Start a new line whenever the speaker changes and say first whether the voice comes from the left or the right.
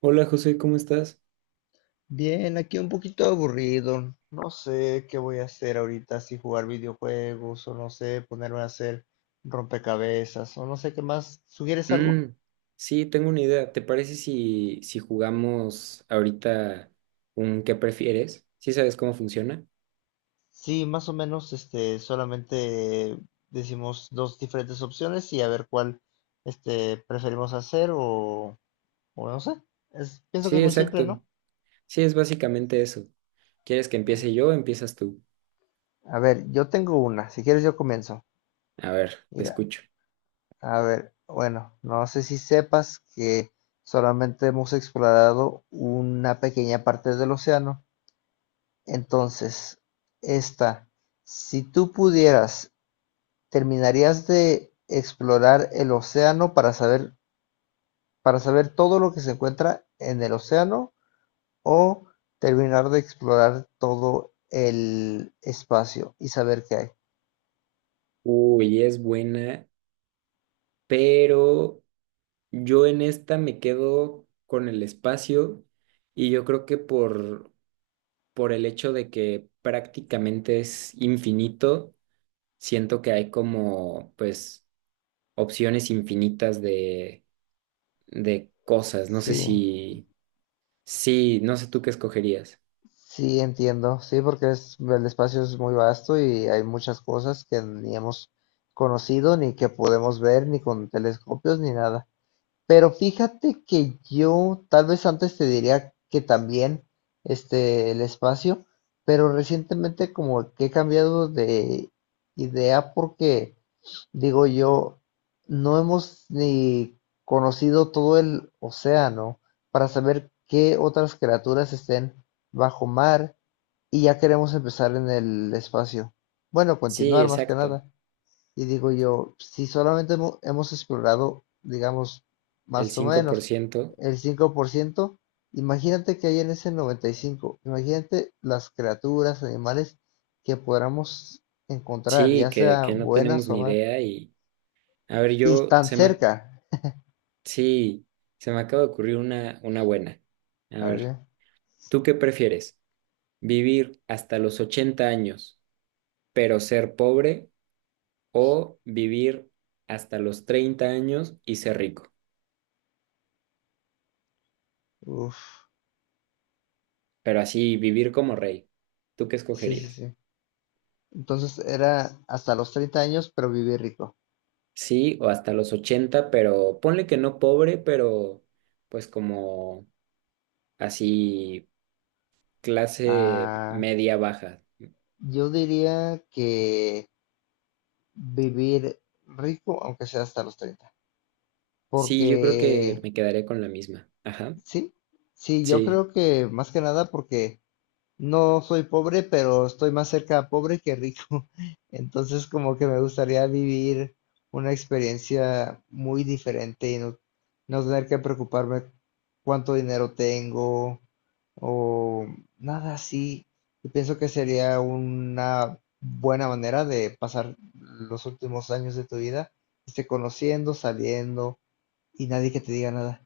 right: Hola José, ¿cómo estás?
left: Bien, aquí un poquito aburrido. No sé qué voy a hacer ahorita, si jugar videojuegos o no sé, ponerme a hacer rompecabezas o no sé qué más. ¿Sugieres algo?
right: Mm, sí, tengo una idea. ¿Te parece si jugamos ahorita un qué prefieres? ¿Sí sabes cómo funciona?
left: Sí, más o menos, solamente decimos dos diferentes opciones y a ver cuál, preferimos hacer o no sé. Pienso que
right: Sí,
left: es muy simple,
right: exacto.
left: ¿no?
right: Sí, es básicamente eso. ¿Quieres que
left: Bueno,
right: empiece yo o empiezas tú?
left: a ver, yo tengo una. Si quieres, yo comienzo.
right: A ver, te
left: Mira,
right: escucho.
left: a ver, bueno, no sé si sepas que solamente hemos explorado una pequeña parte del océano. Entonces, esta, si tú pudieras, ¿terminarías de explorar el océano para saber todo lo que se encuentra en el océano o terminar de explorar todo el espacio y saber qué hay?
right: Uy, es buena, pero yo en esta me quedo con el espacio y yo creo que por el hecho de que prácticamente es infinito, siento que hay como, pues opciones infinitas de cosas. No sé
left: Sí.
right: si, sí, no sé tú qué escogerías.
left: Sí, entiendo. Sí, porque el espacio es muy vasto y hay muchas cosas que ni hemos conocido, ni que podemos ver, ni con telescopios, ni nada. Pero fíjate que yo tal vez antes te diría que también el espacio, pero recientemente como que he cambiado de idea porque, digo yo, no hemos ni conocido todo el océano para saber qué otras criaturas estén bajo mar y ya queremos empezar en el espacio. Bueno,
right: Sí,
left: continuar más que
right: exacto,
left: nada. Y digo yo, si solamente hemos explorado, digamos,
right: el
left: más o
right: cinco por
left: menos
right: ciento
left: el 5%, imagínate que hay en ese 95%, imagínate las criaturas, animales que podamos encontrar,
right: Sí,
left: ya
right: que,
left: sea
right: que no tenemos
left: buenas o
right: ni
left: malas.
right: idea y, a ver,
left: Y tan cerca.
right: sí, se me acaba de ocurrir una buena. A
left: A
right: ver,
left: ver,
right: ¿tú qué prefieres? ¿Vivir hasta los 80 años, pero ser pobre, o vivir hasta los 30 años y ser rico?
left: uf,
right: Pero así, vivir como rey. ¿Tú qué
left: sí, sí,
right: escogerías?
left: sí. Entonces era hasta los 30 años, pero viví rico.
right: Sí, o hasta los 80, pero ponle que no pobre, pero pues como así clase
left: Ah,
right: media baja.
left: yo diría que vivir rico, aunque sea hasta los 30.
right: Sí, yo creo que
left: Porque,
right: me quedaré con la misma. Ajá.
left: sí, sí, yo
right: Sí,
left: creo que más que nada porque no soy pobre, pero estoy más cerca de pobre que rico. Entonces, como que me gustaría vivir una experiencia muy diferente y no, no tener que preocuparme cuánto dinero tengo o nada así. Y pienso que sería una buena manera de pasar los últimos años de tu vida, conociendo, saliendo y nadie que te diga nada.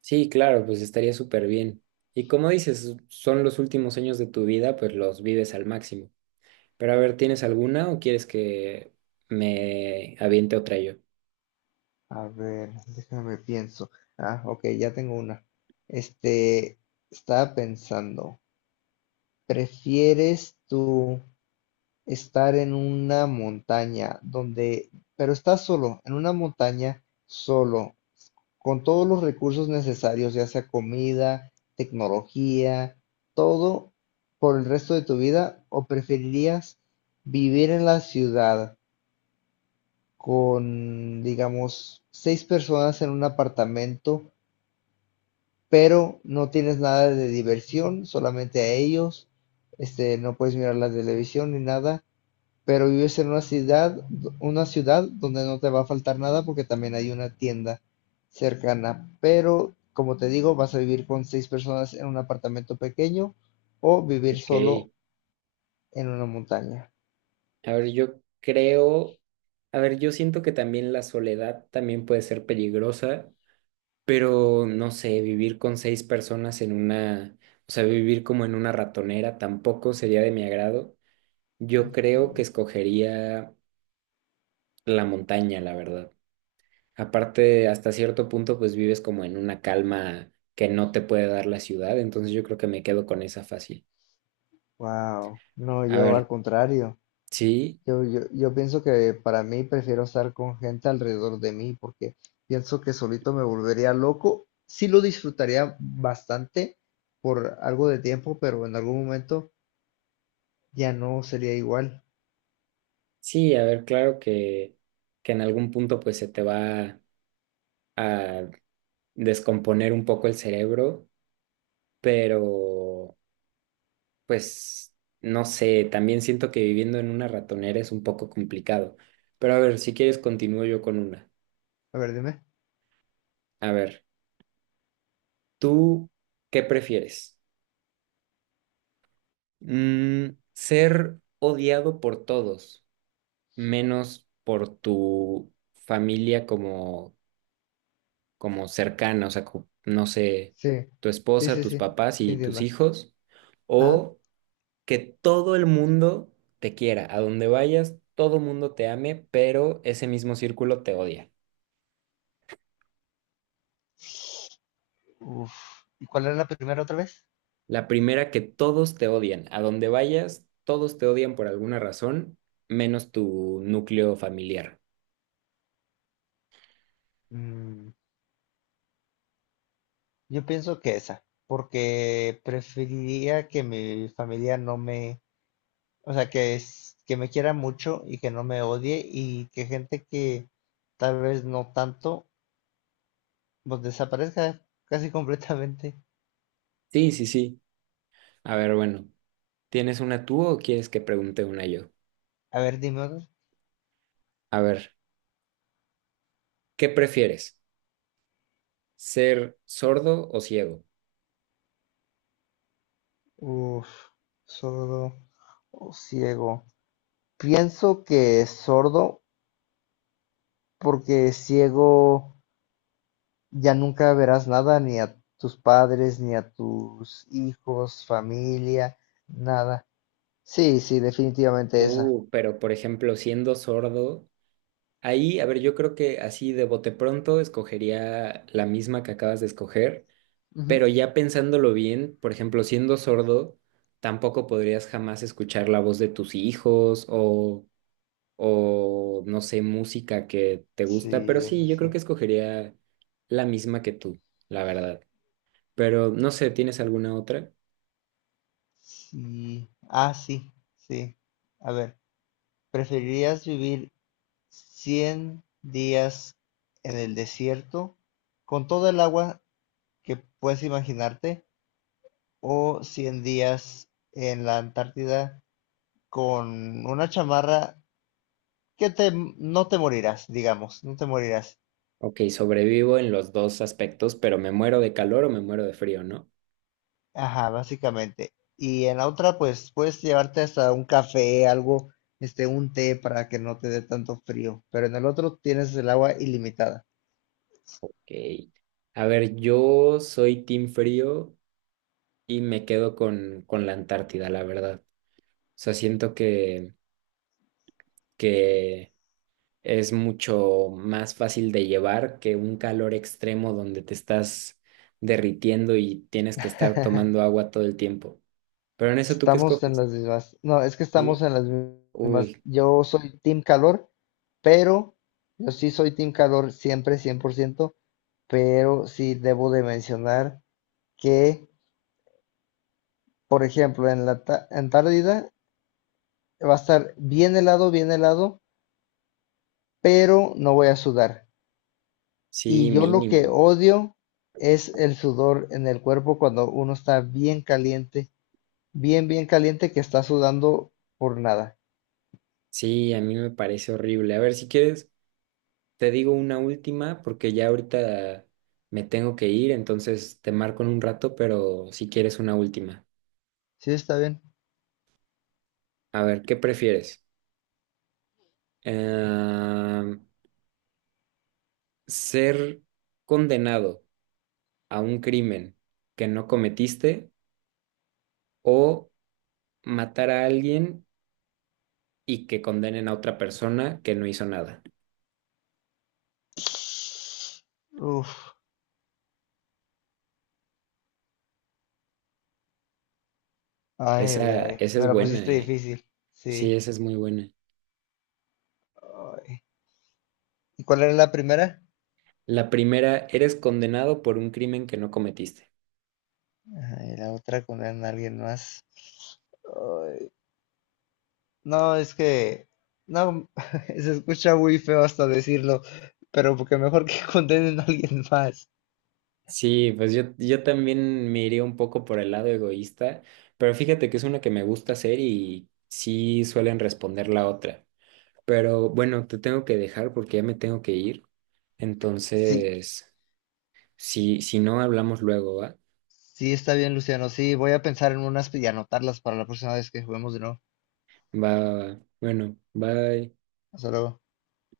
right: sí, claro, pues estaría súper bien. Y como dices, son los últimos años de tu vida, pues los vives al máximo. Pero a ver, ¿tienes alguna o quieres que me aviente otra yo?
left: A ver, déjame pienso. Ah, ok, ya tengo una. Este, Estaba pensando, ¿prefieres tú estar en una montaña donde, pero estás solo, en una montaña solo, con todos los recursos necesarios, ya sea comida, tecnología, todo por el resto de tu vida, o preferirías vivir en la ciudad con, digamos, seis personas en un apartamento? Pero no tienes nada de diversión, solamente a ellos, no puedes mirar la televisión ni nada, pero vives en una ciudad donde no te va a faltar nada porque también hay una tienda cercana, pero como te digo, vas a vivir con seis personas en un apartamento pequeño o vivir solo
right: Ok.
left: en una montaña.
right: A ver, yo creo, a ver, yo siento que también la soledad también puede ser peligrosa, pero no sé, vivir con 6 personas en una, o sea, vivir como en una ratonera tampoco sería de mi agrado. Yo creo que escogería la montaña, la verdad. Aparte, hasta cierto punto, pues vives como en una calma que no te puede dar la ciudad, entonces yo creo que me quedo con esa fácil.
left: Wow, no,
right: A
left: yo al
right: ver,
left: contrario.
right: sí,
left: Yo pienso que para mí prefiero estar con gente alrededor de mí porque pienso que solito me volvería loco. Sí lo disfrutaría bastante por algo de tiempo, pero en algún momento ya no sería igual.
right: sí, a ver, claro que en algún punto pues se te va a descomponer un poco el cerebro, pero... Pues no sé, también siento que viviendo en una ratonera es un poco complicado. Pero a ver, si quieres continúo yo con una.
left: A ver, dime.
right: A ver, ¿tú qué prefieres? ¿Mm, ser odiado por todos, menos por tu familia como cercana, o sea, no sé,
left: Sí,
right: tu
left: sí,
right: esposa,
left: sí,
right: tus
left: sí,
right: papás
left: sí,
right: y tus
left: entiendo.
right: hijos?
left: Ajá.
right: ¿O que todo el mundo te quiera, a donde vayas, todo el mundo te ame, pero ese mismo círculo te odia?
left: Uf. ¿Y cuál era la primera otra vez?
right: La primera, que todos te odian, a donde vayas, todos te odian por alguna razón, menos tu núcleo familiar.
left: Mm, Yo pienso que esa, porque preferiría que mi familia no me. O sea, que que me quiera mucho y que no me odie, y que gente que tal vez no tanto, pues desaparezca casi completamente.
right: Sí, sí, sí. A ver, bueno, ¿tienes una tú o quieres que pregunte una yo?
left: A ver, dime otro.
right: A ver, ¿qué prefieres? ¿Ser sordo o ciego?
left: Uf, sordo o ciego. Pienso que sordo porque ciego ya nunca verás nada, ni a tus padres, ni a tus hijos, familia, nada. Sí, sí, definitivamente esa.
right: Pero por ejemplo, siendo sordo... Ahí, a ver, yo creo que así de bote pronto escogería la misma que acabas de escoger,
left: Ujú.
right: pero ya pensándolo bien, por ejemplo, siendo sordo, tampoco podrías jamás escuchar la voz de tus hijos o no sé, música que te gusta, pero
left: Sí,
right: sí,
left: eso
right: yo creo
left: sí.
right: que escogería la misma que tú, la verdad. Pero no sé, ¿tienes alguna otra?
left: Sí. Ah, sí, sí. A ver, ¿preferirías vivir 100 días en el desierto con todo el agua que puedes imaginarte o 100 días en la Antártida con una chamarra que no te morirás, digamos, no te morirás?
right: Ok, sobrevivo en los dos aspectos, pero me muero de calor o me muero de frío, ¿no?
left: Ajá, básicamente. Y en la otra, pues puedes llevarte hasta un café, algo, un té para que no te dé tanto frío, pero en el otro tienes el agua ilimitada.
right: Ok. A ver, yo soy team frío y me quedo con, la Antártida, la verdad. O sea, siento que es mucho más fácil de llevar que un calor extremo donde te estás derritiendo y tienes que estar tomando agua todo el tiempo. Pero en eso tú qué
left: Estamos en
right: escoges,
left: las mismas. No, es que estamos
right: ¿sí?
left: en las mismas.
right: Uy,
left: Yo soy Team Calor, pero yo sí soy Team Calor siempre, 100%, pero sí debo de mencionar que, por ejemplo, en la Antártida va a estar bien helado, pero no voy a sudar.
right: sí,
left: Y yo lo que
right: mínimo.
left: odio es el sudor en el cuerpo cuando uno está bien caliente, bien, bien caliente que está sudando por nada.
right: Sí, a mí me parece horrible. A ver, si quieres, te digo una última porque ya ahorita me tengo que ir, entonces te marco en un rato, pero si quieres una última.
left: ¿Sí está bien?
right: A ver, ¿qué prefieres? eh, Ser condenado a un crimen que no cometiste, o matar a alguien y que condenen a otra persona que no hizo nada.
left: Uf, ay, ay,
right: Esa,
left: ay,
right: esa
left: me
right: es
left: la
right: buena,
left: pusiste
right: ¿eh?
left: difícil,
right: Sí,
left: sí.
right: esa es muy buena.
left: Ay. ¿Y cuál era la primera?
right: La primera, eres condenado por un crimen que no cometiste.
left: Ajá, y la otra con alguien más. Ay, no, es que, no, se escucha muy feo hasta decirlo, pero porque mejor que condenen a alguien más.
right: Sí, pues yo también me iría un poco por el lado egoísta, pero fíjate que es una que me gusta hacer y sí suelen responder la otra. Pero bueno, te tengo que dejar porque ya me tengo que ir.
left: Sí,
right: Entonces, si no hablamos luego, ¿va?
left: sí, está bien, Luciano, sí, voy a pensar en unas y anotarlas para la próxima vez que juguemos de nuevo.
right: Va, va, va. Bueno, bye.
left: Hasta luego.